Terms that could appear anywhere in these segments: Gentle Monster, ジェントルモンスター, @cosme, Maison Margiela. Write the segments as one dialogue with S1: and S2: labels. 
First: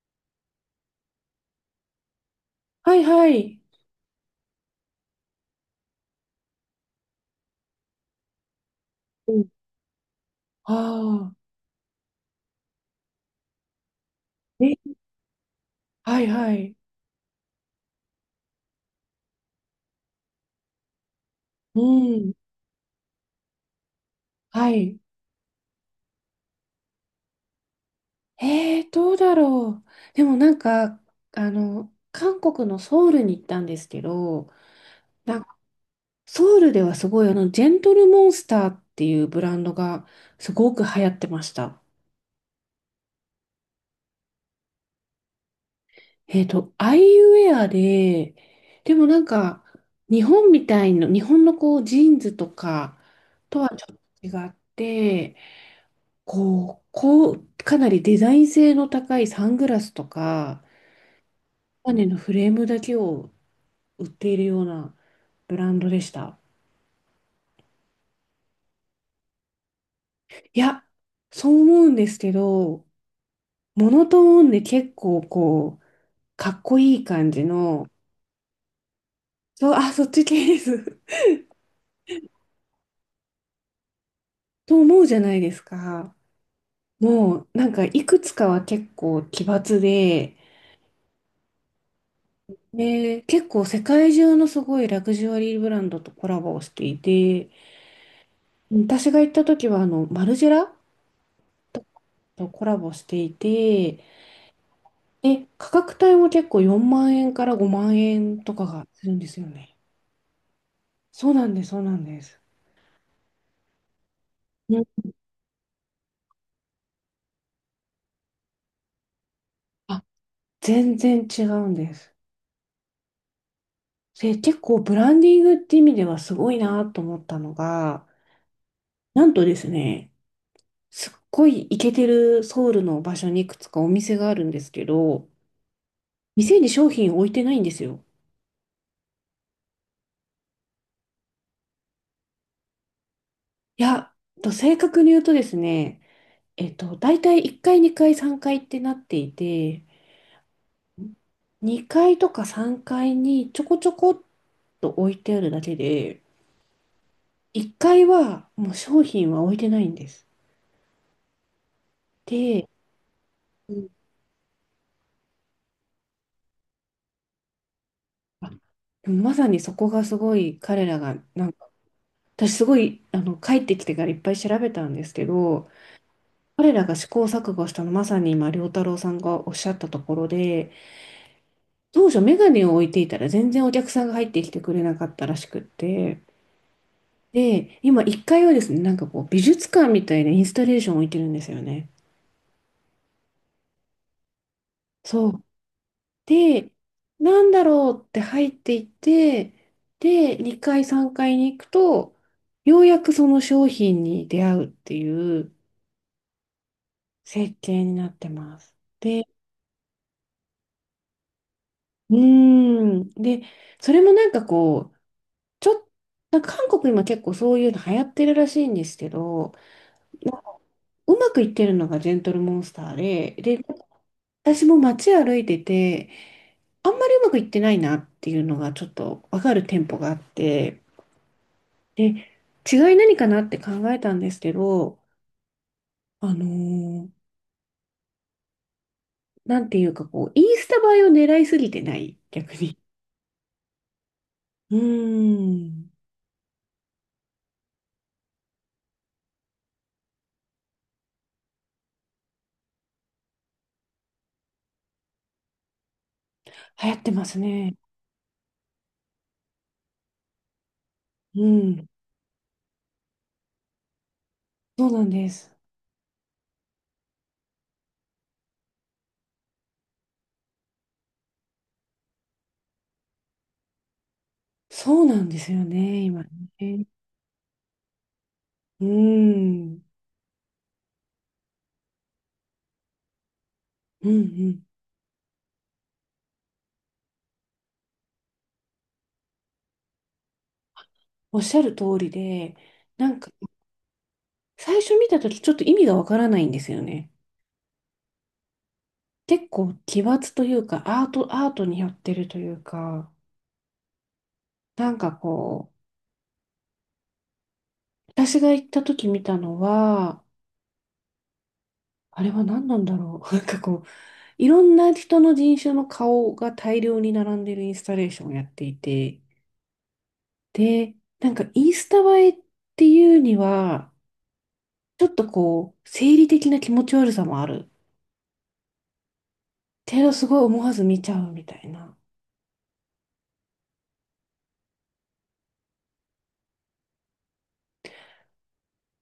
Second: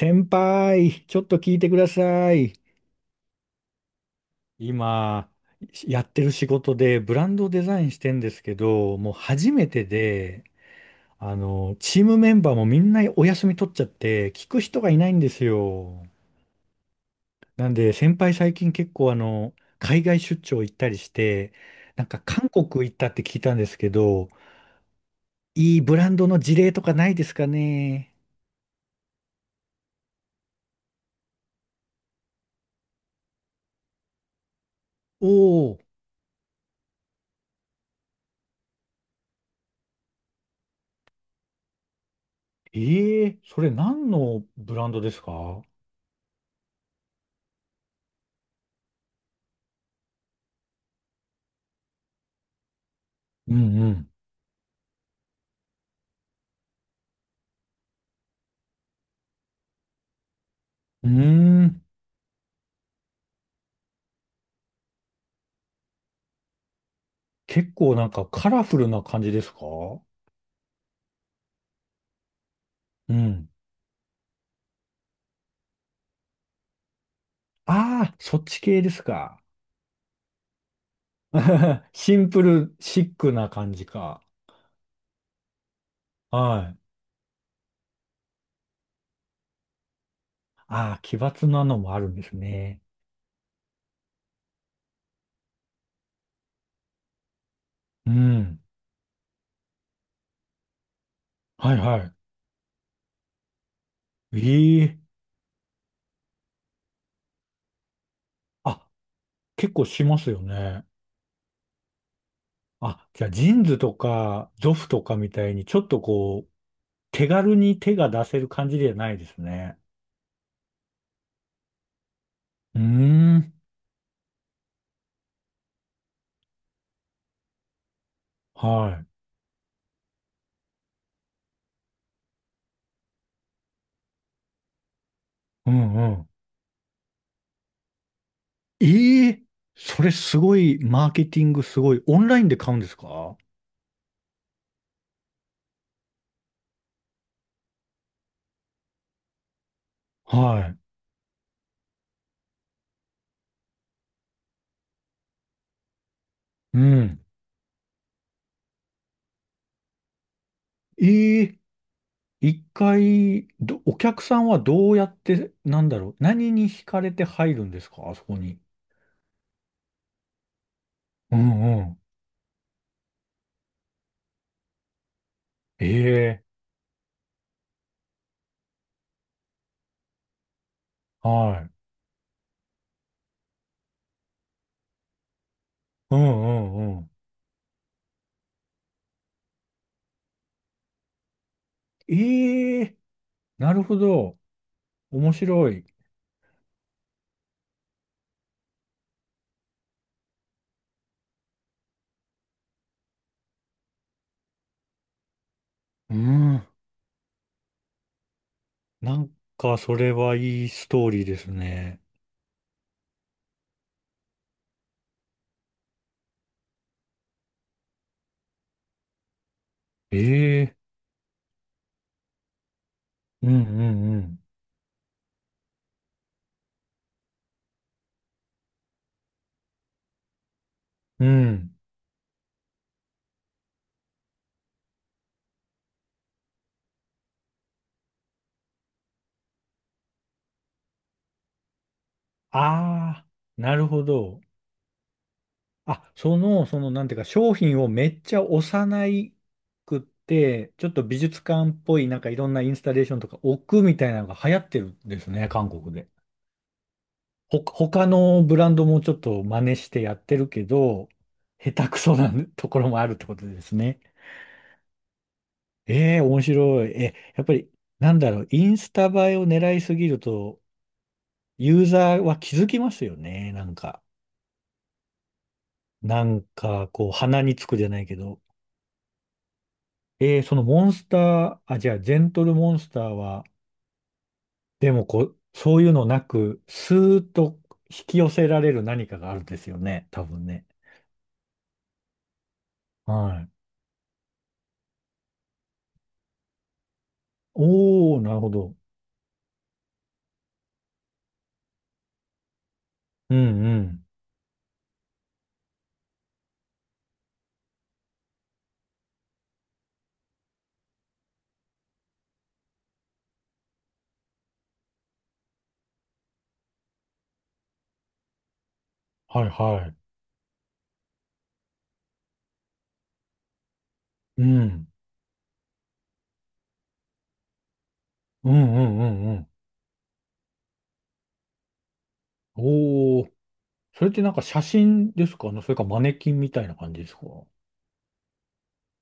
S1: 先輩、ちょっと聞いてください。
S2: はいはい。
S1: 今、やってる仕事でブランドをデザインしてんですけど、もう
S2: うん。
S1: 初めてで、
S2: あ
S1: チームメンバーもみんなお休み取っちゃって、聞く
S2: あ、え、
S1: 人がいないんですよ。
S2: はいはい。
S1: なんで、先輩最近結構海外出張行ったりして、
S2: う
S1: なんか
S2: ん、
S1: 韓国行ったって聞いたんですけど、
S2: はい。
S1: いいブランドの事例とかないですかね。
S2: どうだろう。でもなんか、韓国のソウルに行ったんですけど、
S1: お
S2: なんか
S1: お、
S2: ソウルではすごい、ジェントルモンスターっていうブランドがすごく流行ってました。
S1: ええ、それ何のブランドですか？
S2: アイウェアで、でもなんか、日本みたいな、日本のこう、ジーンズとか
S1: う
S2: とは
S1: ん
S2: ち
S1: う
S2: ょっ
S1: ん。
S2: と違って、こう、かなりデザイン性の高いサングラスとか、
S1: うーん。
S2: マネのフレームだけを売っているようなブランドでした。
S1: 結構なんかカラフルな感じですか？
S2: いや、そう思うんですけど、
S1: うん。
S2: モノトーンで結構こう、かっこいい感じの、
S1: ああ、そっち系ですか。
S2: そう、あ、そっち系です。
S1: シンプル、シックな感じか。
S2: と思うじゃないですか。
S1: はい。
S2: もう、なんかいくつかは結構奇抜で、
S1: ああ、奇抜なのもあるんですね。
S2: で、結構世界中のすごいラグジュアリーブランドとコラボをしていて、
S1: うん。
S2: 私が行った時はマルジェラ
S1: はいは
S2: とコラボしていて、
S1: い。ええ。
S2: で、価格帯も結構4万円から5万円とかが
S1: あ、
S2: するんですよ
S1: 結
S2: ね。
S1: 構しますよね。
S2: そうなんです、そうなんです。
S1: あ、じゃあジーンズとかゾ
S2: うん、
S1: フとかみたいにちょっとこう、手軽に手が出せる感じではないですね。
S2: あ、全然違うんです。
S1: うーん。
S2: で、結構ブランディングって意味ではすごいなと思ったのが、
S1: は
S2: なんとですね、すっごいイケてるソウルの場所にいくつかお店があるんですけど、
S1: い。うん。
S2: 店に商品置いてないんですよ。
S1: ええ、それすごい、マーケティングすごい。オンラインで買うんですか？
S2: いや、と正確に言うとですね、大体1階、2階、3階ってなっていて、
S1: は
S2: 2階とか3階にちょこちょこっと置いてあるだけで、
S1: い。うん。
S2: 1階はもう商品は置いてないんです。
S1: ええ、一
S2: で、
S1: 回、
S2: うん、
S1: お客さんはどうやって、なんだろう、何に惹かれて入るんですか、あそこ
S2: あ、
S1: に？
S2: でもまさにそこがすごい彼らが、
S1: う
S2: なん
S1: ん
S2: か、
S1: うん。
S2: 私すごい、帰ってきてからいっぱい調べたんですけど、
S1: ええ、
S2: 彼らが試行錯誤したのまさに今、良太郎さんがおっしゃったところで、
S1: はい。
S2: 当初メガネを置いていたら全然お客さんが入ってきてくれなかったらしくっ
S1: う
S2: て、
S1: んうんうん。
S2: で、今1階はですね、なんかこう美術館みたいなインスタレーションを置いてるんですよね。
S1: ええ、なるほど。
S2: そ
S1: 面
S2: う。
S1: 白い。
S2: で、なんだろうって入っていって、で、2階、3階に行くと、ようやくその商品に出会うっていう
S1: うん。
S2: 設計になってます。
S1: な
S2: で、
S1: んか、それはいいストーリーですね。
S2: うーん。で、それもなんかこう、ちょっなんか韓国今結構そういうの流行ってるらしいんですけど、なんか
S1: ええ、
S2: うまくいってるのがジェントルモンスターで、
S1: う
S2: で、
S1: んうんうん。
S2: 私も街歩いてて、あんまりうまくいってないなっていうのがちょっとわかる店舗があって、
S1: うん。
S2: で、違い何かなって考えたんですけど、あのーなんていうかこう、インスタ映えを狙いすぎてない、逆に。
S1: ああ、なるほど。
S2: うーん。
S1: あ、なんていうか、商品をめっちゃ幼くって、ちょっと美術館っぽい、なんかいろんなインスタレーションとか置くみたいなのが流行ってるんですね、韓国で。
S2: 流行ってますね。
S1: 他のブランドもちょっと真似してやってるけど、
S2: う
S1: 下
S2: ん。
S1: 手くそなところもあるってことですね。
S2: そうなんです。
S1: ええ、面白い。やっぱり、なんだろう、インスタ映えを狙いすぎると、ユーザーは気づきますよね、なんか。
S2: そうなんですよね、今
S1: なん
S2: ね。
S1: か、こう、鼻につくじゃないけど。
S2: うーん。
S1: そのモンスター、あ、じゃあ、ジェントルモンスターは、
S2: うんうん。
S1: でもこう、そういうのなく、スーッと引き寄せられる何かがあるんですよね、多分ね。
S2: おっしゃる通りで、なんか、
S1: はい。
S2: 最初見たときちょっと意味がわからないんですよね。
S1: おー、なるほど。
S2: 結構奇抜というか、アートに寄ってるというか、
S1: うんうん。
S2: なんかこう、私が行った時見たのは、あれは何なんだろう。なんかこう、いろんな人の人種の顔が大量に並んでるインスタレーションをやっていて、
S1: はいはい。
S2: で、なんかインスタ映えっていうには、
S1: うん。
S2: ちょっとこう、生理的な気持ち悪さもある。
S1: うんうんうんうん。
S2: けどすごい思わず見ちゃうみたいな。
S1: おー、それってなんか写真ですかね、それかマネキンみたいな感じですか？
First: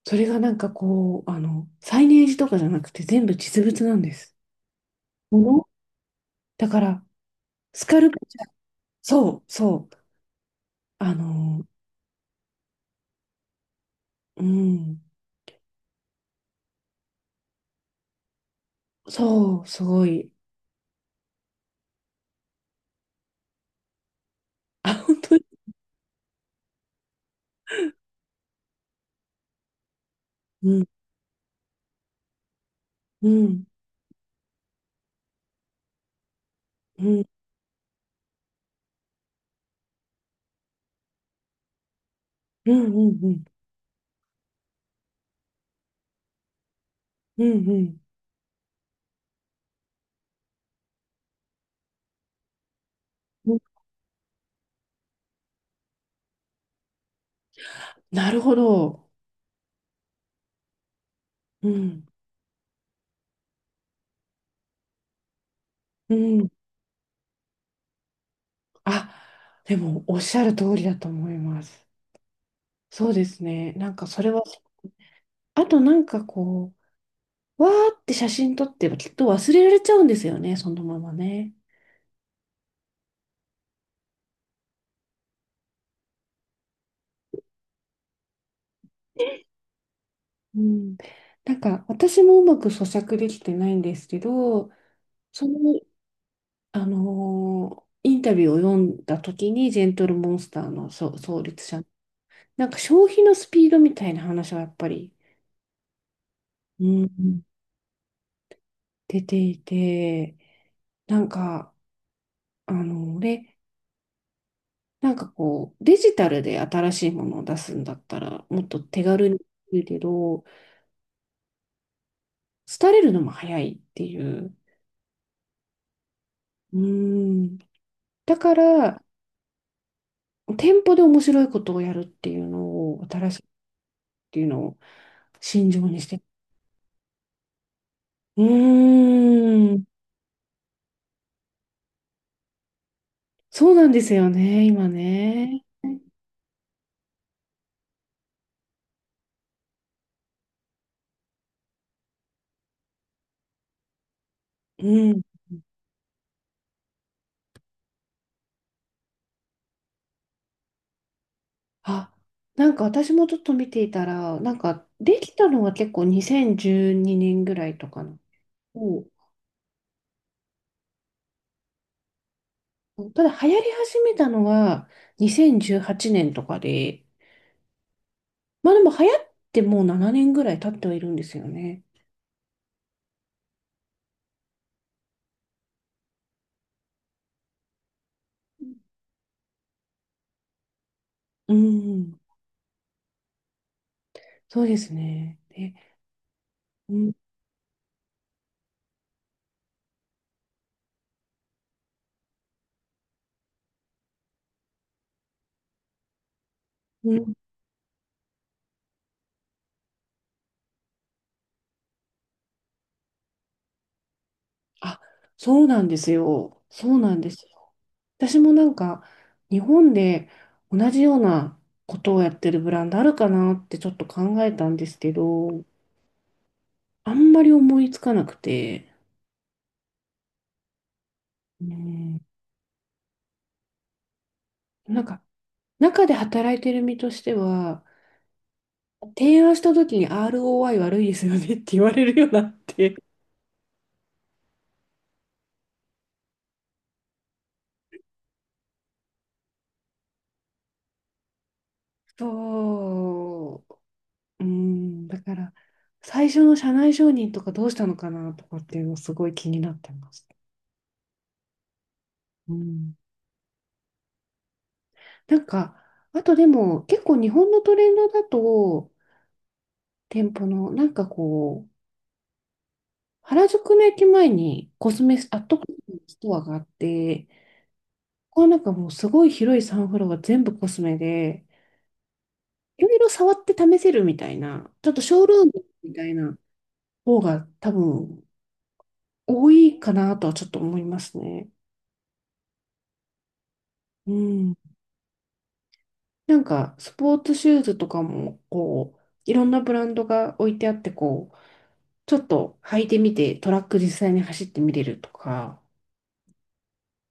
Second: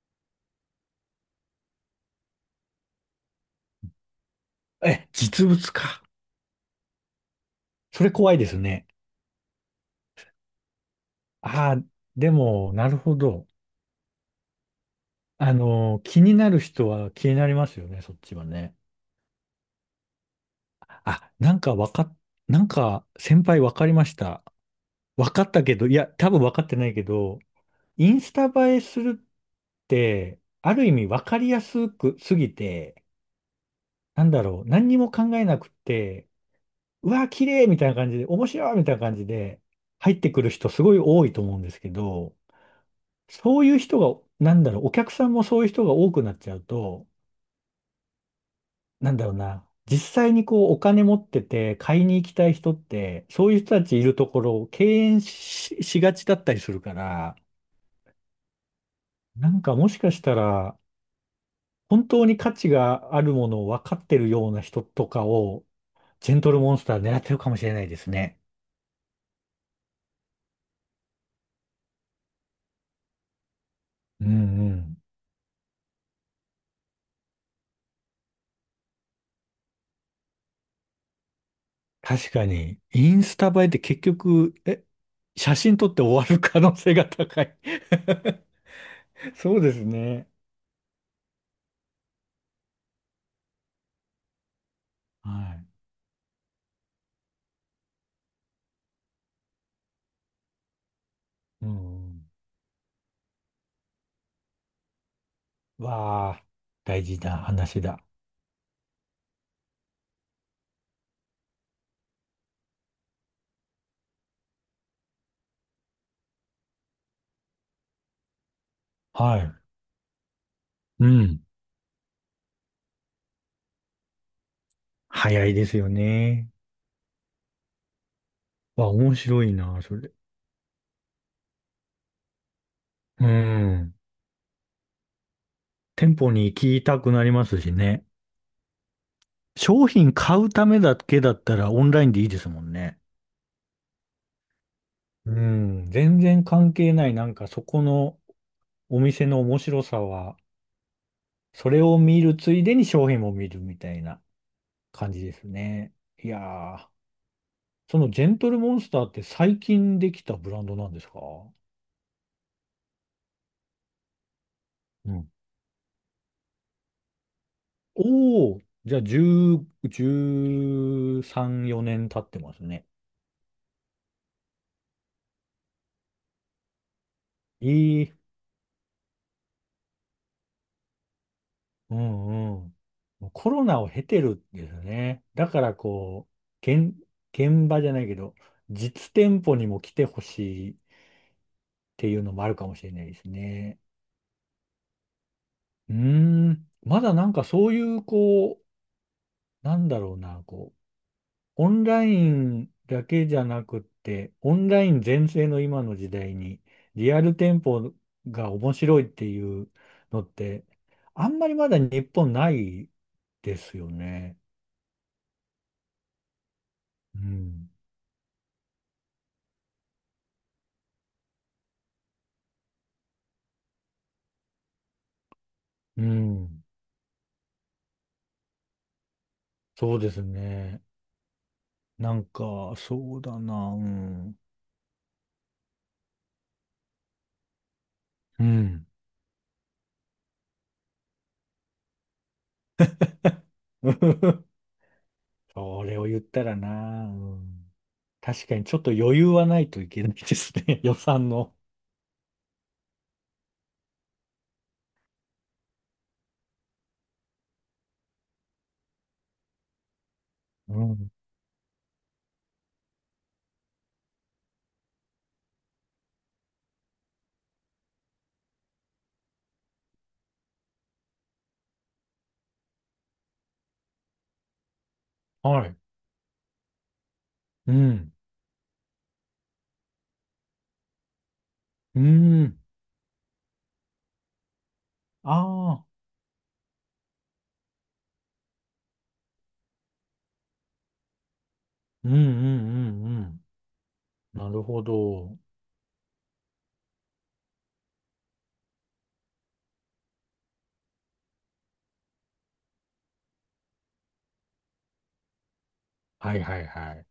S2: それがなんかこう、サイネージとかじゃなくて全部実物なんです。
S1: え、
S2: も
S1: 実
S2: の
S1: 物か。
S2: だから、スカ
S1: そ
S2: ル
S1: れ
S2: プ
S1: 怖
S2: チ
S1: い
S2: ャ
S1: で
S2: ー、
S1: すね。
S2: そう、そう、あの、
S1: ああ、でも、なるほど。
S2: うん、
S1: 気になる人は気になりますよね、そっちはね。
S2: そう、すごい。
S1: あ、なんかわかっ、なんか先輩わかりました。
S2: あ、本
S1: わ
S2: 当
S1: か
S2: に。
S1: ったけど、いや、多分わかってないけど、インスタ映えするって、
S2: う
S1: ある
S2: ん、
S1: 意味わかりやすくすぎて、
S2: うん。
S1: なんだろう、何にも考えなくって、
S2: う
S1: う
S2: ん
S1: わ、綺麗みたいな感じで、面白いみたいな感じで入ってくる人すごい多いと思うんですけど、
S2: うんうんうん
S1: そういう人が、なんだろう、お客さんもそういう人が多くなっちゃうと、
S2: うんうん
S1: なんだろうな、実際にこうお金持ってて買いに行きたい人って、そう
S2: う
S1: い
S2: ん、
S1: う人たちいるところを敬遠しがちだったりするから、
S2: なるほど。
S1: なんかもしかしたら、
S2: う
S1: 本
S2: ん
S1: 当に価値があるものを分かってるような人とかを、
S2: う
S1: ジェン
S2: ん、
S1: トルモンスター狙ってるかもしれないですね。
S2: あ、でもおっしゃる通りだと思います。そうですね。なんかそ
S1: うん
S2: れ
S1: う
S2: は、
S1: ん。
S2: あとなんかこう、わーって写真撮ってきっと忘れられちゃうんですよね、そのままね。
S1: 確かに、インスタ映えって結局、写真撮って終わる可能性が高い そうですね。
S2: うん、なんか私もうまく咀嚼できてないんですけど、
S1: は
S2: その、
S1: い。
S2: インタビューを読んだ時にジェントルモンスターのそう創立
S1: う
S2: 者、
S1: ん
S2: なんか消費のスピードみたいな話はやっぱり。
S1: うん。わあ、
S2: う
S1: 大事な
S2: ん、
S1: 話だ。
S2: 出ていて、なんか、俺、なんかこう、デジタルで新しいものを出すんだったら、もっと手軽
S1: は
S2: にで
S1: い。
S2: きるけど、
S1: うん。
S2: 廃れるのも早いっていう。
S1: 早いですよね。
S2: うーん。だか
S1: わ、
S2: ら、
S1: 面白いな、それ。
S2: 店舗で面白いことをやるっていうのを、
S1: う
S2: 新しいっ
S1: ん。
S2: ていうのを信条にし
S1: 店
S2: て。
S1: 舗に行きたくなりますしね。
S2: うーん。
S1: 商品買うためだけだったらオンラインでいいですもんね。
S2: そうなんですよね、今
S1: う
S2: ね。
S1: ん。全然関係ない。なんかそこのお店の面白さは、それを見るついでに商品も見るみたいな
S2: う
S1: 感
S2: ん。
S1: じですね。いやー、そのジェントルモンスターって最近できたブランドなんですか？
S2: あ、なんか私もちょっと見ていたら、なんか
S1: う
S2: で
S1: ん。
S2: きたのは結構2012年ぐらいとかの。
S1: おお、じゃ
S2: お
S1: あ
S2: う、
S1: 10、13、4年経ってますね。
S2: ただ流行り始めたのは2018年とかで、
S1: いい、
S2: まあでも流行ってもう7年ぐらい経ってはいるんですよね。
S1: うんうん。もうコロナを経てるんですね。だからこう、現場じゃないけど、実店舗にも来てほしいっ
S2: う
S1: てい
S2: ん、
S1: うのもあるかもしれないですね。
S2: そうですね。で、
S1: うーん、
S2: う
S1: ま
S2: ん、
S1: だなんかそういう、こう、なんだろうな、オンラインだけじゃなくって、オンライン全盛の今の時代に、リ
S2: う
S1: ア
S2: ん、
S1: ル店舗が面白いっていうのって、あんまりまだ日本ないですよね。
S2: あ、そうなんですよ。そうな
S1: う
S2: んです
S1: ん。
S2: よ。私もなんか日本で同じようなことをやってるブランドあるかなってちょっと考えたんですけど、
S1: うん。
S2: あんまり思いつかなくて、
S1: そうですね。な
S2: ね
S1: んか、そうだな。うん。
S2: え、なんか、中で働いてる身としては、
S1: うん。
S2: 提案した時に ROI 悪いですよねって言われるようになって。
S1: それを言ったらな。うん。確かにちょっと余裕はないといけないですね。予算の。
S2: そう、うん、だから、最初の社内承認とかどうしたのかなとかっていうのすごい気になってます。
S1: うん。
S2: うん。なんか、あとでも結構日本のトレンドだと、店舗のなんかこう、原宿の駅前にコスメ、アットコ
S1: は
S2: ス
S1: い。
S2: メのストアがあって、
S1: うん。
S2: ここはなんかもうすごい広いサンフロアが全部コスメで、
S1: うん。
S2: いろいろ触って試せるみたいな、ちょっとショールーム
S1: あ
S2: み
S1: あ、
S2: たいな方が多分多いかなとはちょっと思いますね。
S1: うんうんうんうん。
S2: う
S1: な
S2: ん。
S1: るほど。
S2: なんかスポーツシューズとかもこう、いろんなブランドが置いてあってこう、ちょっと履いてみてトラック実際に走ってみれるとか、
S1: はいはいはい。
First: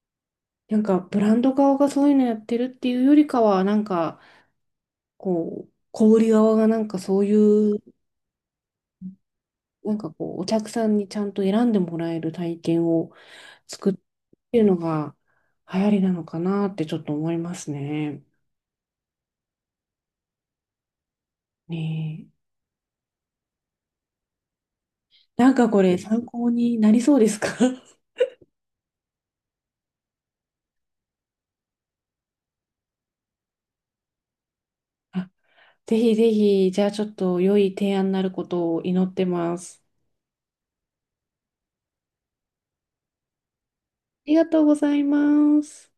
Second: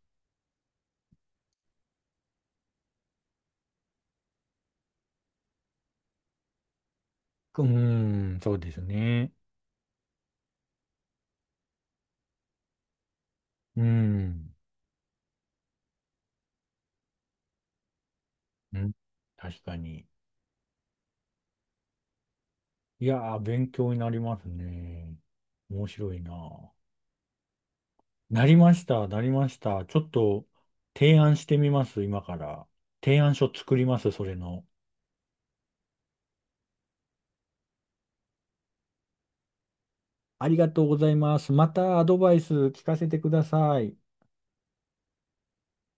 S2: なんかブランド側がそういうのやってるっていうよりかは、なんかこう、小売り側がなんかそうい
S1: う
S2: う、
S1: ん、そうですね。
S2: なんかこう、お客さんにちゃんと選んでもらえる体験を
S1: う
S2: 作ってっ
S1: ん、
S2: ていうのが流行りなのかなってちょっと思いますね。
S1: うん、確かに。
S2: ねえ。
S1: いやー、勉強になりますね。
S2: なんかこ
S1: 面
S2: れ
S1: 白い
S2: 参考
S1: な。
S2: になりそうですか？
S1: なりました、なりました。ちょっと提案してみます、今から。提案書作ります、それの。
S2: あ、ぜひぜひ、じゃあちょっと良い提案になることを祈ってます。
S1: ありがとうございます。またアドバイス聞かせてください。
S2: ありがとうございます。